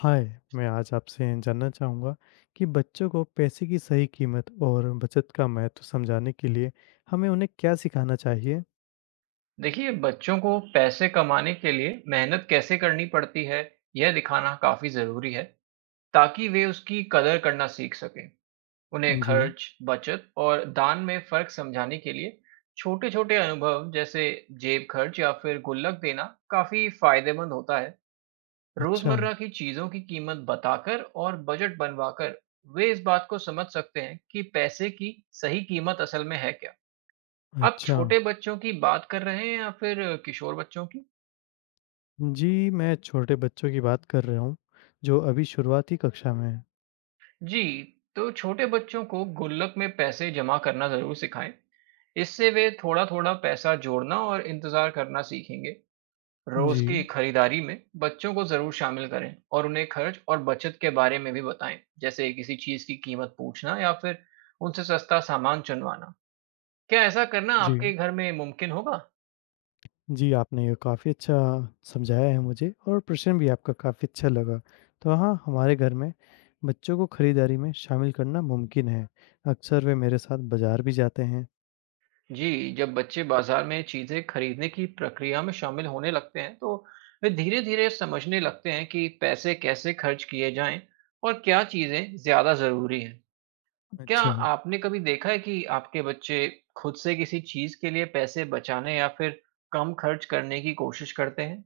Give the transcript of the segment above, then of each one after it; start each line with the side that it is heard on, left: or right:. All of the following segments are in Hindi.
left: हाय, मैं आज आपसे जानना चाहूँगा कि बच्चों को पैसे की सही कीमत और बचत का महत्व समझाने के लिए हमें उन्हें क्या सिखाना चाहिए?
right: देखिए, बच्चों को पैसे कमाने के लिए मेहनत कैसे करनी पड़ती है, यह दिखाना काफ़ी ज़रूरी है, ताकि वे उसकी कदर करना सीख सकें। उन्हें
left: जी।
right: खर्च, बचत और दान में फ़र्क समझाने के लिए छोटे-छोटे अनुभव जैसे जेब खर्च या फिर गुल्लक देना काफ़ी फ़ायदेमंद होता है।
left: अच्छा।
right: रोज़मर्रा की चीज़ों की कीमत बताकर और बजट बनवाकर वे इस बात को समझ सकते हैं कि पैसे की सही कीमत असल में है क्या। आप
left: अच्छा।
right: छोटे बच्चों की बात कर रहे हैं या फिर किशोर बच्चों की?
left: जी, मैं छोटे बच्चों की बात कर रहा हूँ, जो अभी शुरुआती कक्षा में हैं।
right: जी, तो छोटे बच्चों को गुल्लक में पैसे जमा करना ज़रूर सिखाएं। इससे वे थोड़ा-थोड़ा पैसा जोड़ना और इंतज़ार करना सीखेंगे। रोज़
left: जी।
right: की खरीदारी में बच्चों को ज़रूर शामिल करें और उन्हें खर्च और बचत के बारे में भी बताएं, जैसे किसी चीज़ की कीमत पूछना या फिर उनसे सस्ता सामान चुनवाना। क्या ऐसा करना
left: जी।
right: आपके घर में मुमकिन होगा?
left: जी, आपने ये काफ़ी अच्छा समझाया है मुझे और प्रश्न भी आपका काफ़ी अच्छा लगा। तो हाँ, हमारे घर में बच्चों को खरीदारी में शामिल करना मुमकिन है। अक्सर वे मेरे साथ बाज़ार भी जाते हैं।
right: जी, जब बच्चे बाजार में चीज़ें खरीदने की प्रक्रिया में शामिल होने लगते हैं, तो वे धीरे-धीरे समझने लगते हैं कि पैसे कैसे खर्च किए जाएं और क्या चीज़ें ज़्यादा ज़रूरी हैं। क्या
left: अच्छा।
right: आपने कभी देखा है कि आपके बच्चे खुद से किसी चीज़ के लिए पैसे बचाने या फिर कम खर्च करने की कोशिश करते हैं?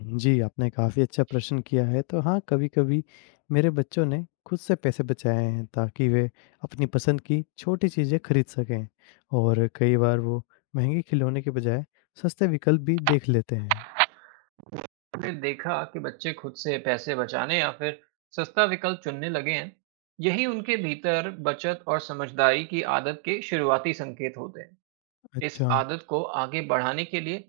left: जी, आपने काफ़ी अच्छा प्रश्न किया है। तो हाँ, कभी-कभी मेरे बच्चों ने खुद से पैसे बचाए हैं ताकि वे अपनी पसंद की छोटी चीज़ें खरीद सकें और कई बार वो महँगे खिलौने के बजाय सस्ते विकल्प भी देख लेते हैं।
right: आपने देखा कि बच्चे खुद से पैसे बचाने या फिर सस्ता विकल्प चुनने लगे हैं। यही उनके भीतर बचत और समझदारी की आदत के शुरुआती संकेत होते हैं। इस
left: अच्छा।
right: आदत को आगे बढ़ाने के लिए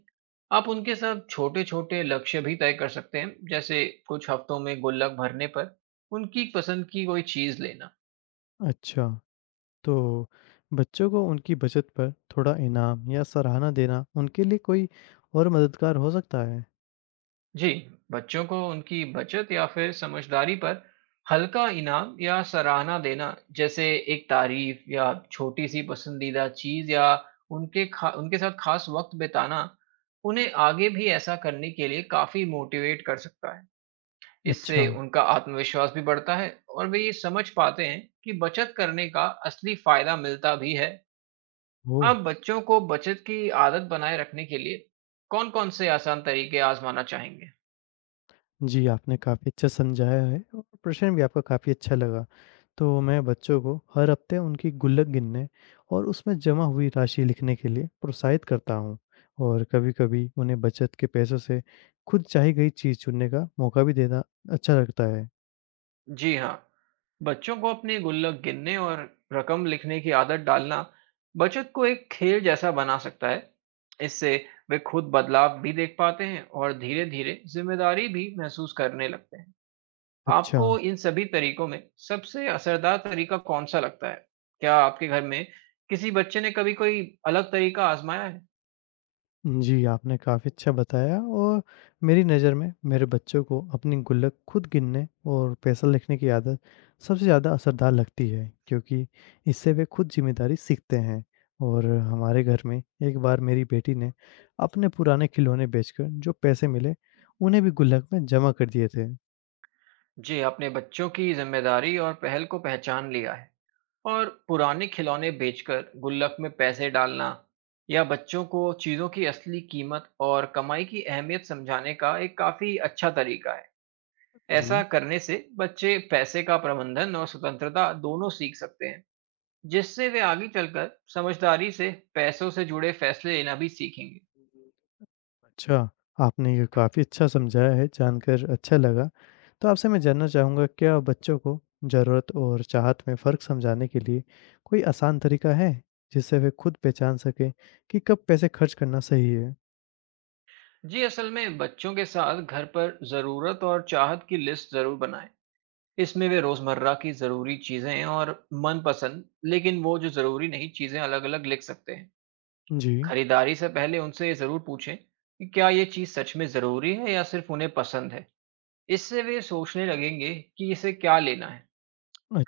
right: आप उनके साथ छोटे छोटे लक्ष्य भी तय कर सकते हैं, जैसे कुछ हफ्तों में गुल्लक भरने पर उनकी पसंद की कोई चीज लेना।
left: अच्छा। तो बच्चों को उनकी बचत पर थोड़ा इनाम या सराहना देना उनके लिए कोई और मददगार हो सकता है?
right: जी, बच्चों को उनकी बचत या फिर समझदारी पर हल्का इनाम या सराहना देना, जैसे एक तारीफ या छोटी सी पसंदीदा चीज या उनके साथ खास वक्त बिताना, उन्हें आगे भी ऐसा करने के लिए काफी मोटिवेट कर सकता है।
left: अच्छा।
right: इससे उनका आत्मविश्वास भी बढ़ता है और वे ये समझ पाते हैं कि बचत करने का असली फायदा मिलता भी है।
left: ओह!
right: आप बच्चों को बचत की आदत बनाए रखने के लिए कौन-कौन से आसान तरीके आजमाना चाहेंगे?
left: जी, आपने काफ़ी अच्छा समझाया है और प्रश्न भी आपका काफ़ी अच्छा लगा। तो मैं बच्चों को हर हफ्ते उनकी गुल्लक गिनने और उसमें जमा हुई राशि लिखने के लिए प्रोत्साहित करता हूँ और कभी-कभी उन्हें बचत के पैसों से खुद चाही गई चीज़ चुनने का मौका भी देना अच्छा लगता है।
right: जी हाँ, बच्चों को अपने गुल्लक गिनने और रकम लिखने की आदत डालना बचत को एक खेल जैसा बना सकता है। इससे वे खुद बदलाव भी देख पाते हैं और धीरे-धीरे जिम्मेदारी भी महसूस करने लगते हैं।
left: अच्छा।
right: आपको इन सभी तरीकों में सबसे असरदार तरीका कौन-सा लगता है? क्या आपके घर में किसी बच्चे ने कभी कोई अलग तरीका आज़माया है?
left: जी, आपने काफ़ी अच्छा बताया और मेरी नज़र में मेरे बच्चों को अपनी गुल्लक खुद गिनने और पैसा लिखने की आदत सबसे ज़्यादा असरदार लगती है, क्योंकि इससे वे खुद ज़िम्मेदारी सीखते हैं। और हमारे घर में एक बार मेरी बेटी ने अपने पुराने खिलौने बेचकर जो पैसे मिले, उन्हें भी गुल्लक में जमा कर दिए थे।
right: जी, आपने बच्चों की ज़िम्मेदारी और पहल को पहचान लिया है और पुराने खिलौने बेचकर गुल्लक में पैसे डालना या बच्चों को चीज़ों की असली कीमत और कमाई की अहमियत समझाने का एक काफ़ी अच्छा तरीका है। ऐसा
left: जी।
right: करने से बच्चे पैसे का प्रबंधन और स्वतंत्रता दोनों सीख सकते हैं। जिससे वे आगे चलकर समझदारी से पैसों से जुड़े फैसले लेना भी सीखेंगे।
left: अच्छा, आपने ये काफ़ी अच्छा समझाया है, जानकर अच्छा लगा। तो आपसे मैं जानना चाहूँगा क्या बच्चों को ज़रूरत और चाहत में फ़र्क समझाने के लिए कोई आसान तरीका है, जिससे वे खुद पहचान सकें कि कब पैसे खर्च करना सही है?
right: जी, असल में बच्चों के साथ घर पर ज़रूरत और चाहत की लिस्ट ज़रूर बनाएं। इसमें वे रोज़मर्रा की ज़रूरी चीज़ें और मनपसंद लेकिन वो जो ज़रूरी नहीं चीज़ें अलग अलग लिख सकते हैं।
left: जी।
right: खरीदारी से पहले उनसे ये ज़रूर पूछें कि क्या ये चीज़ सच में ज़रूरी है या सिर्फ उन्हें पसंद है। इससे वे सोचने लगेंगे कि इसे क्या लेना है।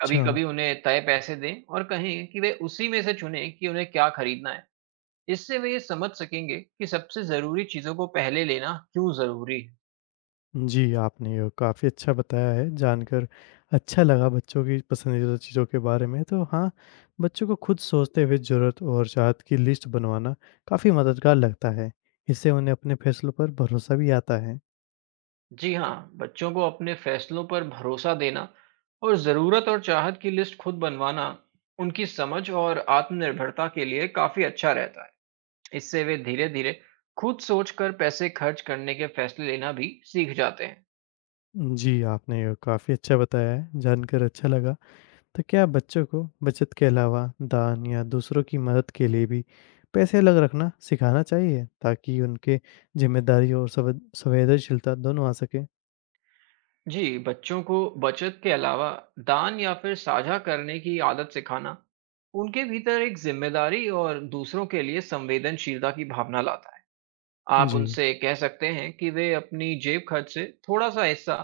right: कभी कभी उन्हें तय पैसे दें और कहें कि वे उसी में से चुनें कि उन्हें क्या खरीदना है। इससे वे ये समझ सकेंगे कि सबसे ज़रूरी चीज़ों को पहले लेना क्यों ज़रूरी है।
left: जी, आपने ये काफ़ी अच्छा बताया है, जानकर अच्छा लगा बच्चों की पसंदीदा चीज़ों के बारे में। तो हाँ, बच्चों को खुद सोचते हुए ज़रूरत और चाहत की लिस्ट बनवाना काफ़ी मददगार लगता है। इससे उन्हें अपने फैसलों पर भरोसा भी आता है।
right: जी हाँ, बच्चों को अपने फैसलों पर भरोसा देना और ज़रूरत और चाहत की लिस्ट खुद बनवाना उनकी समझ और आत्मनिर्भरता के लिए काफ़ी अच्छा रहता है। इससे वे धीरे-धीरे खुद सोचकर पैसे खर्च करने के फैसले लेना भी सीख जाते हैं।
left: जी, आपने ये काफ़ी अच्छा बताया है, जानकर अच्छा लगा। तो क्या बच्चों को बचत के अलावा दान या दूसरों की मदद के लिए भी पैसे अलग रखना सिखाना चाहिए, ताकि उनके ज़िम्मेदारी और सवेद संवेदनशीलता दोनों आ सके?
right: जी, बच्चों को बचत के अलावा दान या फिर साझा करने की आदत सिखाना, उनके भीतर एक ज़िम्मेदारी और दूसरों के लिए संवेदनशीलता की भावना लाता है। आप
left: जी।
right: उनसे कह सकते हैं कि वे अपनी जेब खर्च से थोड़ा सा हिस्सा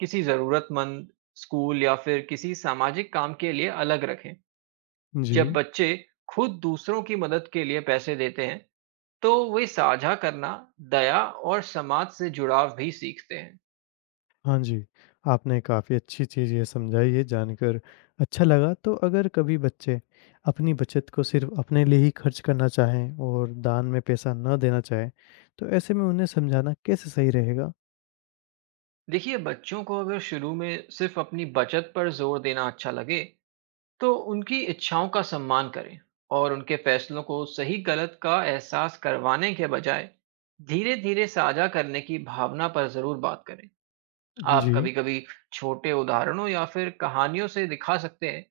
right: किसी ज़रूरतमंद स्कूल या फिर किसी सामाजिक काम के लिए अलग रखें।
left: जी।
right: जब बच्चे खुद दूसरों की मदद के लिए पैसे देते हैं, तो वे साझा करना, दया और समाज से जुड़ाव भी सीखते हैं।
left: हाँ जी, आपने काफ़ी अच्छी चीज़ ये समझाई है, जानकर अच्छा लगा। तो अगर कभी बच्चे अपनी बचत को सिर्फ़ अपने लिए ही खर्च करना चाहें और दान में पैसा ना देना चाहें, तो ऐसे में उन्हें समझाना कैसे सही रहेगा?
right: देखिए, बच्चों को अगर शुरू में सिर्फ अपनी बचत पर जोर देना अच्छा लगे, तो उनकी इच्छाओं का सम्मान करें और उनके फैसलों को सही गलत का एहसास करवाने के बजाय धीरे धीरे साझा करने की भावना पर जरूर बात करें। आप
left: जी।
right: कभी कभी छोटे उदाहरणों या फिर कहानियों से दिखा सकते हैं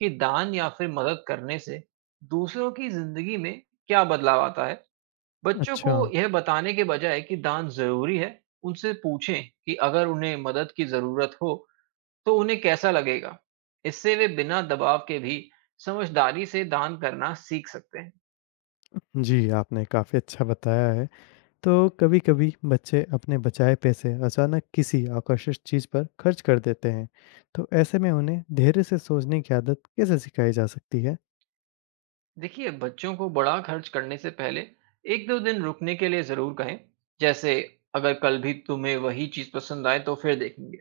right: कि दान या फिर मदद करने से दूसरों की जिंदगी में क्या बदलाव आता है। बच्चों
left: अच्छा।
right: को यह बताने के बजाय कि दान जरूरी है, उनसे पूछें कि अगर उन्हें मदद की जरूरत हो तो उन्हें कैसा लगेगा? इससे वे बिना दबाव के भी समझदारी से दान करना सीख सकते हैं।
left: जी, आपने काफ़ी अच्छा बताया है। तो कभी-कभी बच्चे अपने बचाए पैसे अचानक किसी आकर्षक चीज़ पर खर्च कर देते हैं, तो ऐसे में उन्हें धैर्य से सोचने की आदत कैसे सिखाई जा सकती है?
right: देखिए, बच्चों को बड़ा खर्च करने से पहले 1-2 दिन रुकने के लिए ज़रूर कहें। जैसे अगर कल भी तुम्हें वही चीज़ पसंद आए तो फिर देखेंगे।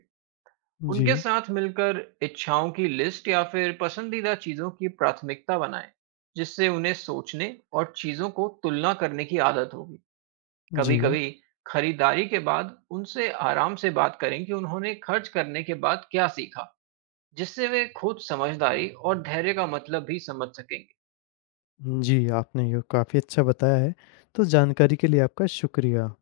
left: जी।
right: उनके साथ मिलकर इच्छाओं की लिस्ट या फिर पसंदीदा चीज़ों की प्राथमिकता बनाएँ, जिससे उन्हें सोचने और चीज़ों को तुलना करने की आदत होगी।
left: जी।
right: कभी-कभी खरीदारी के बाद उनसे आराम से बात करें कि उन्होंने खर्च करने के बाद क्या सीखा, जिससे वे खुद समझदारी और धैर्य का मतलब भी समझ सकें।
left: जी, आपने ये काफ़ी अच्छा बताया है, तो जानकारी के लिए आपका शुक्रिया।